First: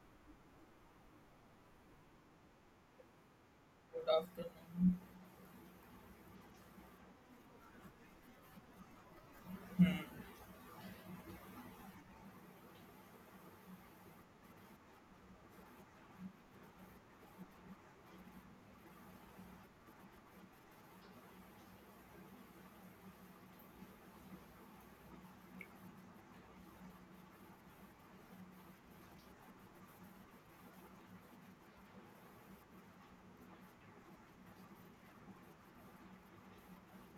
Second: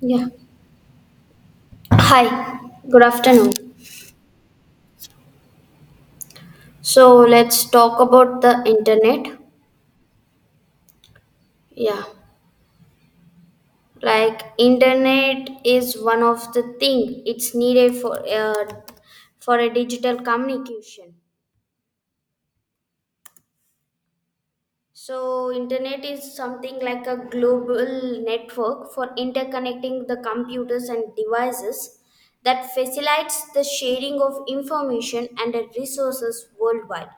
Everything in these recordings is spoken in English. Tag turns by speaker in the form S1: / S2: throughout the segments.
S1: Yeah. Hi, good afternoon.
S2: Good afternoon.
S1: So let's talk about the internet. Yeah. Like internet is one of the thing it's needed for a digital communication. So internet is something like a global network for interconnecting the computers and devices that facilitates the sharing of information and resources worldwide.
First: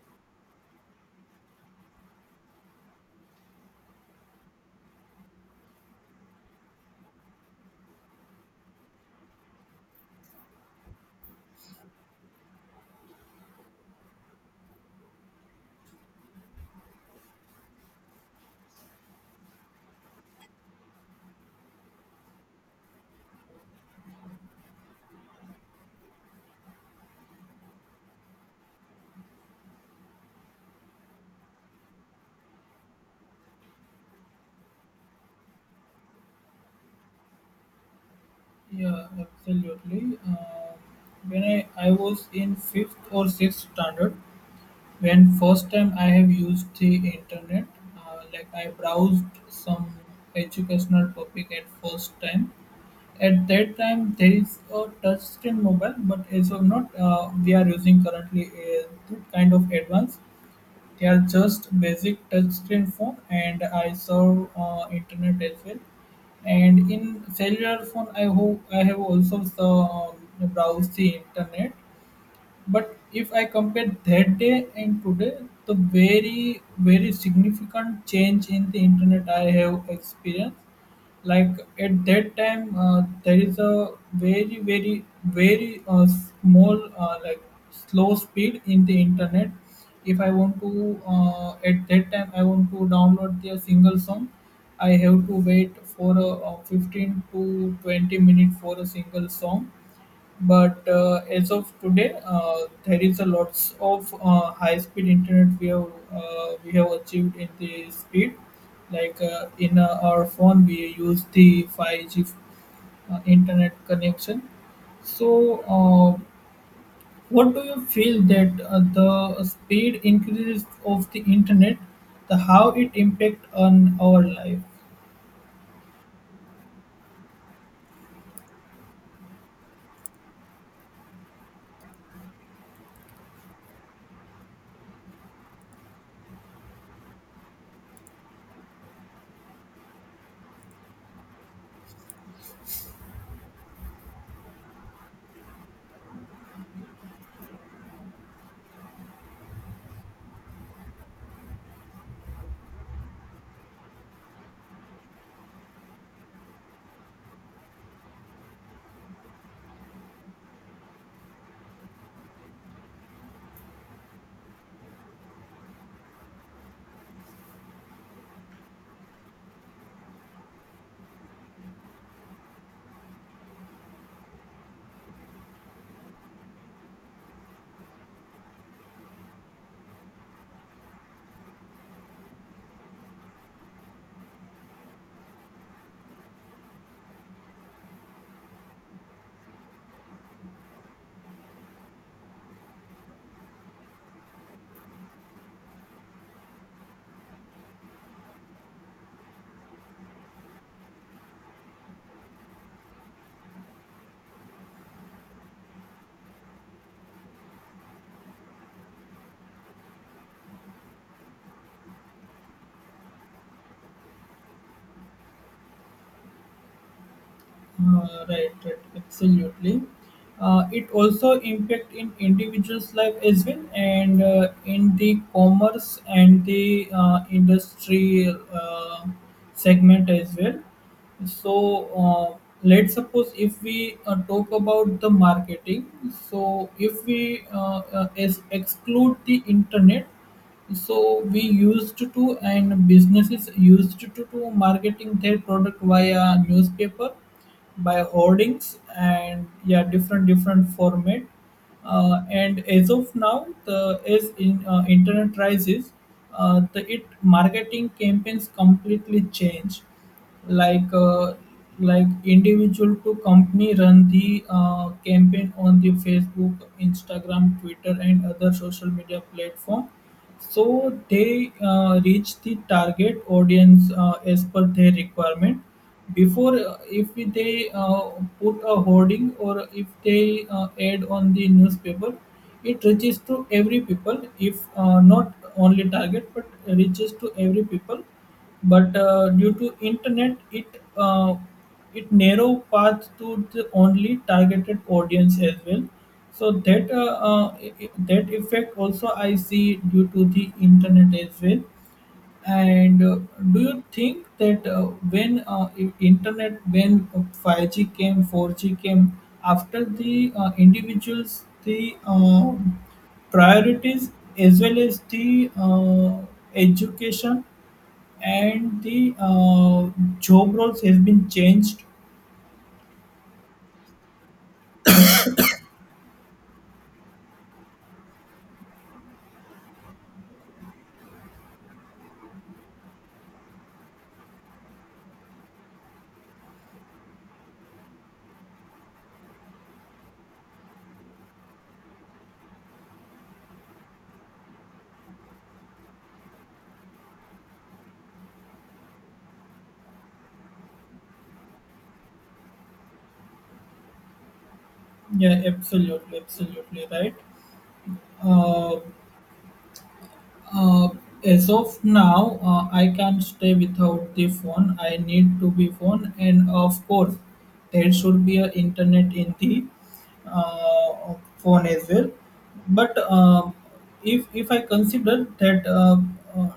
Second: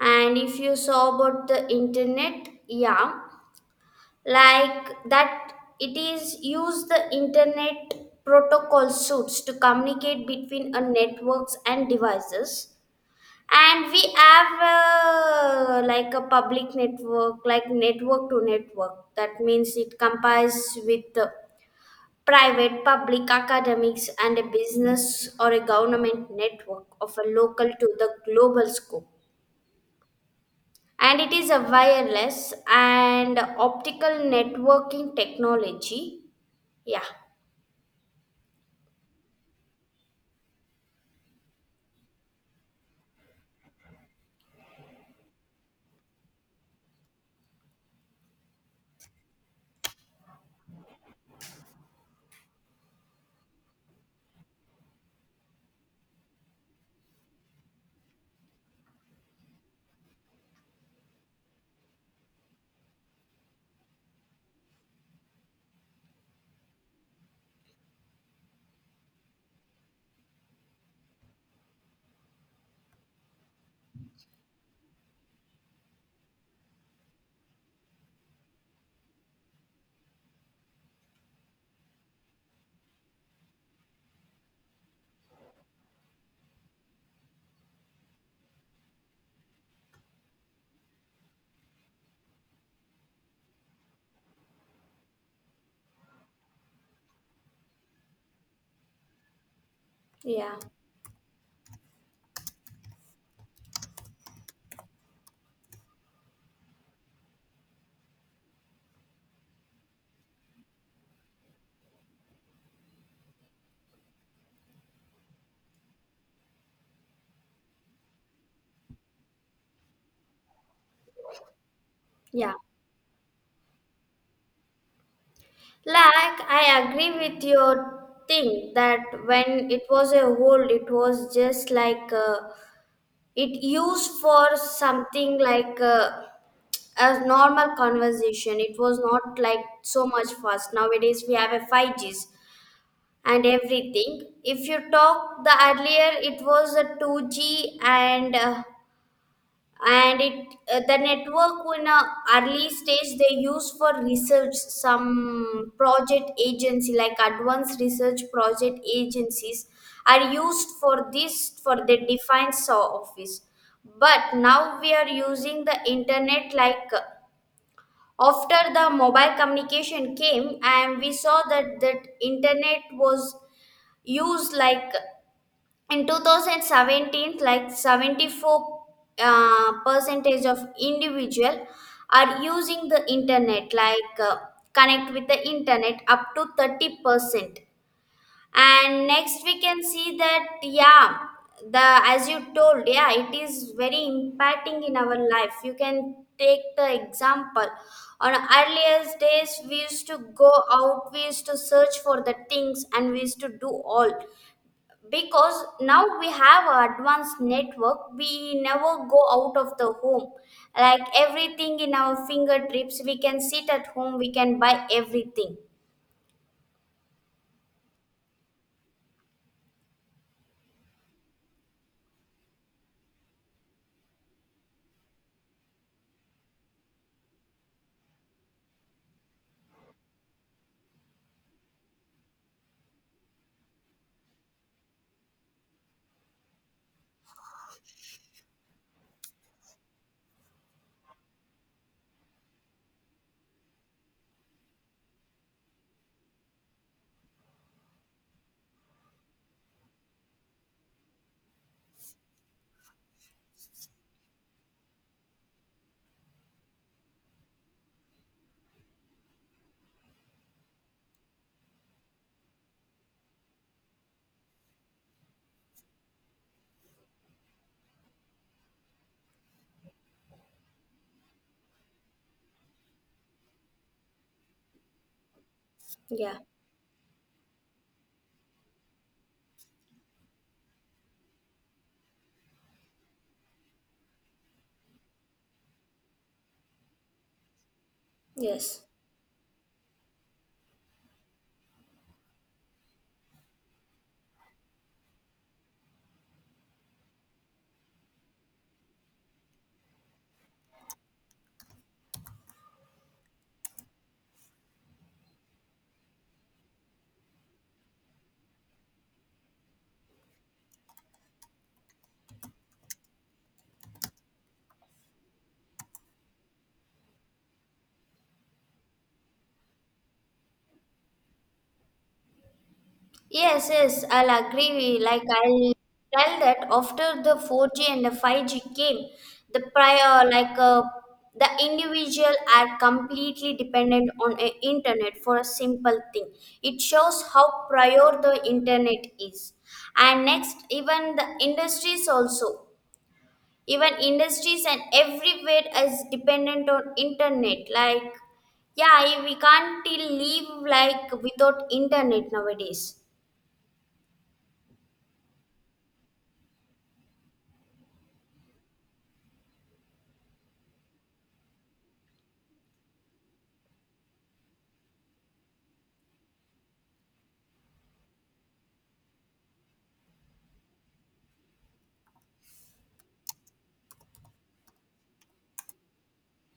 S1: And if you saw about the internet, yeah, like that it is use the internet protocol suits to communicate between a networks and devices, and we have like a public network like network to network. That means it compares with the private public academics and a business or a government network of a local to the global scope, and it is a wireless and optical networking technology. Yeah,
S2: Yeah, absolutely. When I was in fifth or sixth standard, when first time I have used the internet, like I browsed some educational topic at first time. At that time, there is a touchscreen mobile, but as of not, we are using currently a good kind of advanced. They are just basic touchscreen phone, and I serve internet as well. And in cellular phone, I hope I have also browsed the internet, but if I compare that day and today, the very, very significant change in the internet I have experienced, like at that time, there is a very, very, very small, like slow speed in the internet. If I want to, at that time, I want to download the single song, I have to wait for 15 to 20 minutes for a single song,
S1: yeah,
S2: but as of today, there is a lots of high-speed internet we have achieved in the speed. Like in our phone, we use the 5G internet connection. So, what do you feel that the speed increase of the internet, the
S1: yeah.
S2: how it impact on our life?
S1: Like, I agree with your thing that when it was a hold, it was just like it used for something like a normal conversation. It was not like so much fast. Nowadays, we have a 5Gs and everything. If you talk the earlier, it was a 2G and and it, the network in a early stage they use for research some project agency like advanced research project agencies are used for this for the defined saw office. But now we are using the internet like after the mobile communication came, and we saw that internet was used like in 2017 like 74 percentage of individual are using the internet, like connect with the internet up to 30%. And next we can see that, yeah, the, as you told, yeah, it is very impacting in our life. You can take the example on earlier days we used to go out, we used to search for the things and we used to do all, because now we have a advanced network, we never go out of the home. Like everything in our fingertips, we can sit at home, we can buy everything.
S2: Right, right, absolutely. It also impact in individuals' life as well, and in the commerce and the industry segment as well. So uh, let's suppose if we talk about the marketing. So if we exclude the internet, so we used to and businesses used to marketing their product via newspaper, by hoardings and yeah different different format. And as of now the as in internet rises, the it marketing campaigns completely change, like, like individual to company run the campaign on the Facebook, Instagram, Twitter and other social media platform. So they reach the target audience as per their requirement.
S1: Yeah,
S2: Before if they put a hoarding or if they add on the newspaper, it reaches to every people if not only target but reaches to every people.
S1: yes.
S2: But due to internet, it it narrow path to the only targeted audience as well. So that that effect also I see due to the internet as well. And do you think that when internet, when 5G came, 4G came, after the individuals, the priorities as well as the education and the job roles have been changed?
S1: Yes, yes, I'll agree. Like I'll tell that after the 4G and the 5G came, the prior like the individual are completely dependent on a internet for a simple thing. It shows how prior the internet is. And next, even the industries also, even industries and everywhere is dependent on internet. Like yeah, we can't till live like without internet nowadays.
S2: Yeah, absolutely, absolutely right. Uh, uh, as of now, I can't stay without the phone. I need to be phone, and of course, there should be a internet in the phone as well. But if I consider that uh,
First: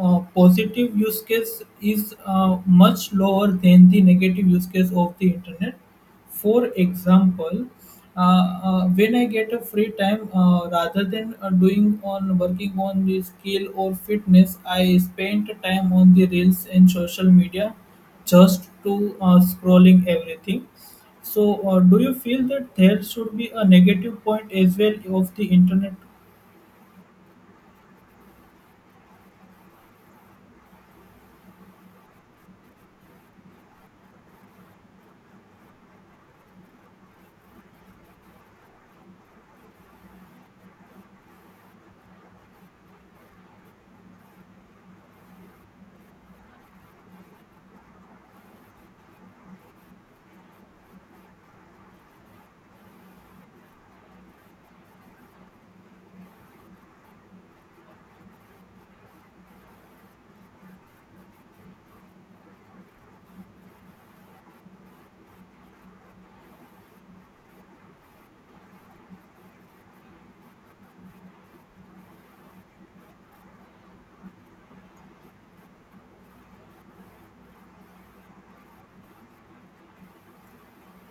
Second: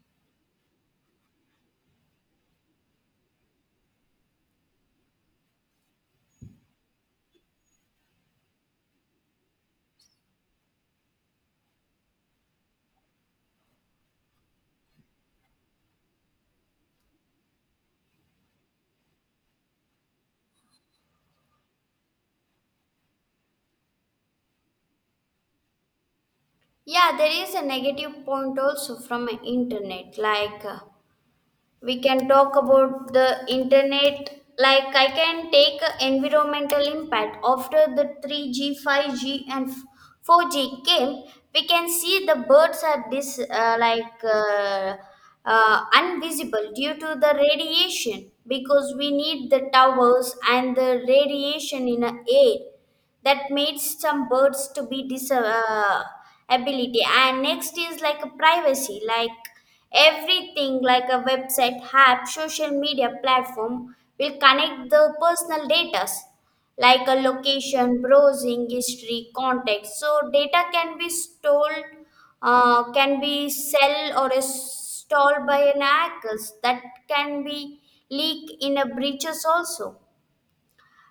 S2: positive use case is much lower than the negative use case of the internet. For example, when I get a free time, rather than doing on working on the skill or fitness, I spend time on the reels and social media just to scrolling everything. So, do you feel that there should be a negative point as well of the internet?
S1: Yeah, there is a negative point also from a internet. Like we can talk about the internet. Like I can take a environmental impact after the 3G, 5G, and 4G came. We can see the birds are this invisible due to the radiation, because we need the towers and the radiation in the air that made some birds to be disability. And next is like a privacy, like everything like a website, app, social media platform will connect the personal data like a location, browsing history, context, so data can be stolen, can be sell or is stored by an hackers that can be leak in a breaches also.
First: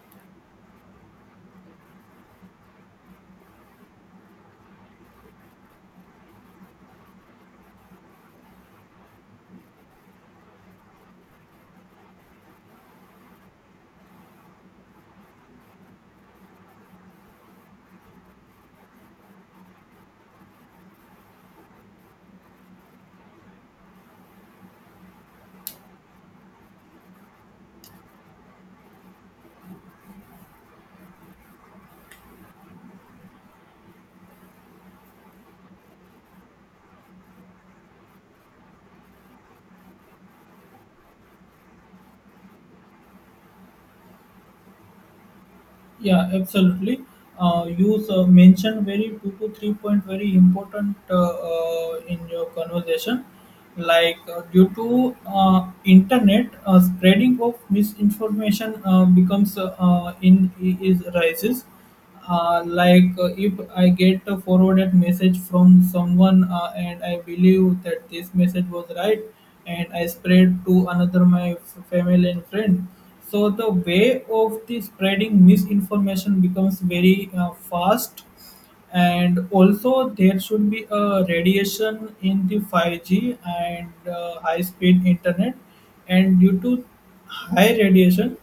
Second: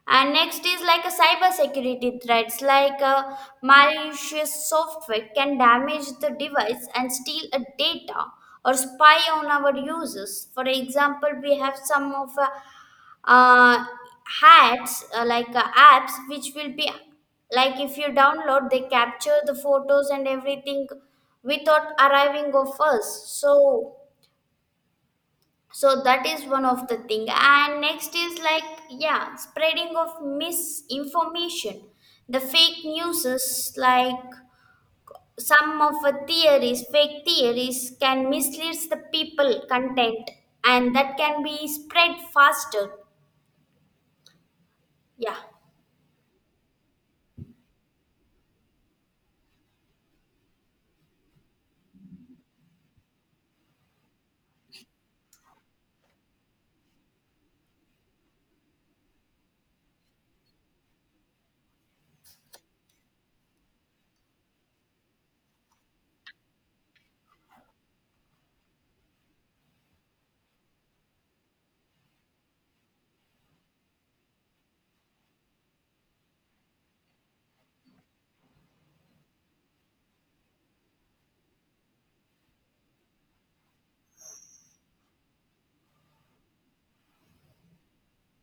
S1: And next is like a cybersecurity threats, like malicious software can damage the device and steal a data or spy on our users. For example, we have some of uh, hats apps which will be like if you download, they capture the photos and everything without arriving of us. So so that is one of the thing. And next is like, yeah, spreading of misinformation, the fake news, is like some of the theories, fake theories can mislead the people content, and that can be spread faster. Yeah,
S2: Yeah, absolutely. You mentioned very two to three point very important in your conversation, like due to internet spreading of misinformation becomes in is rises. Like, if I get a forwarded message from someone and I believe that this message was right and I spread to another my family and friend. So the way of the spreading misinformation becomes very fast, and also there should be a radiation in the 5G and high speed internet, and due to high radiation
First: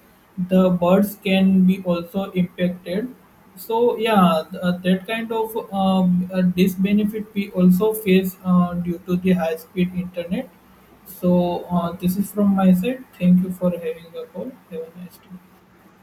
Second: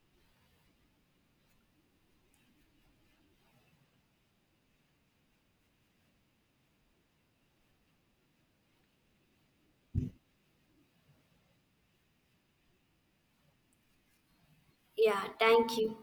S2: the birds can be also impacted. So yeah, that kind of disbenefit we also face due to the high speed internet. So this is from my side. Thank you for having a call, have a nice
S1: yeah,
S2: day.
S1: thank you.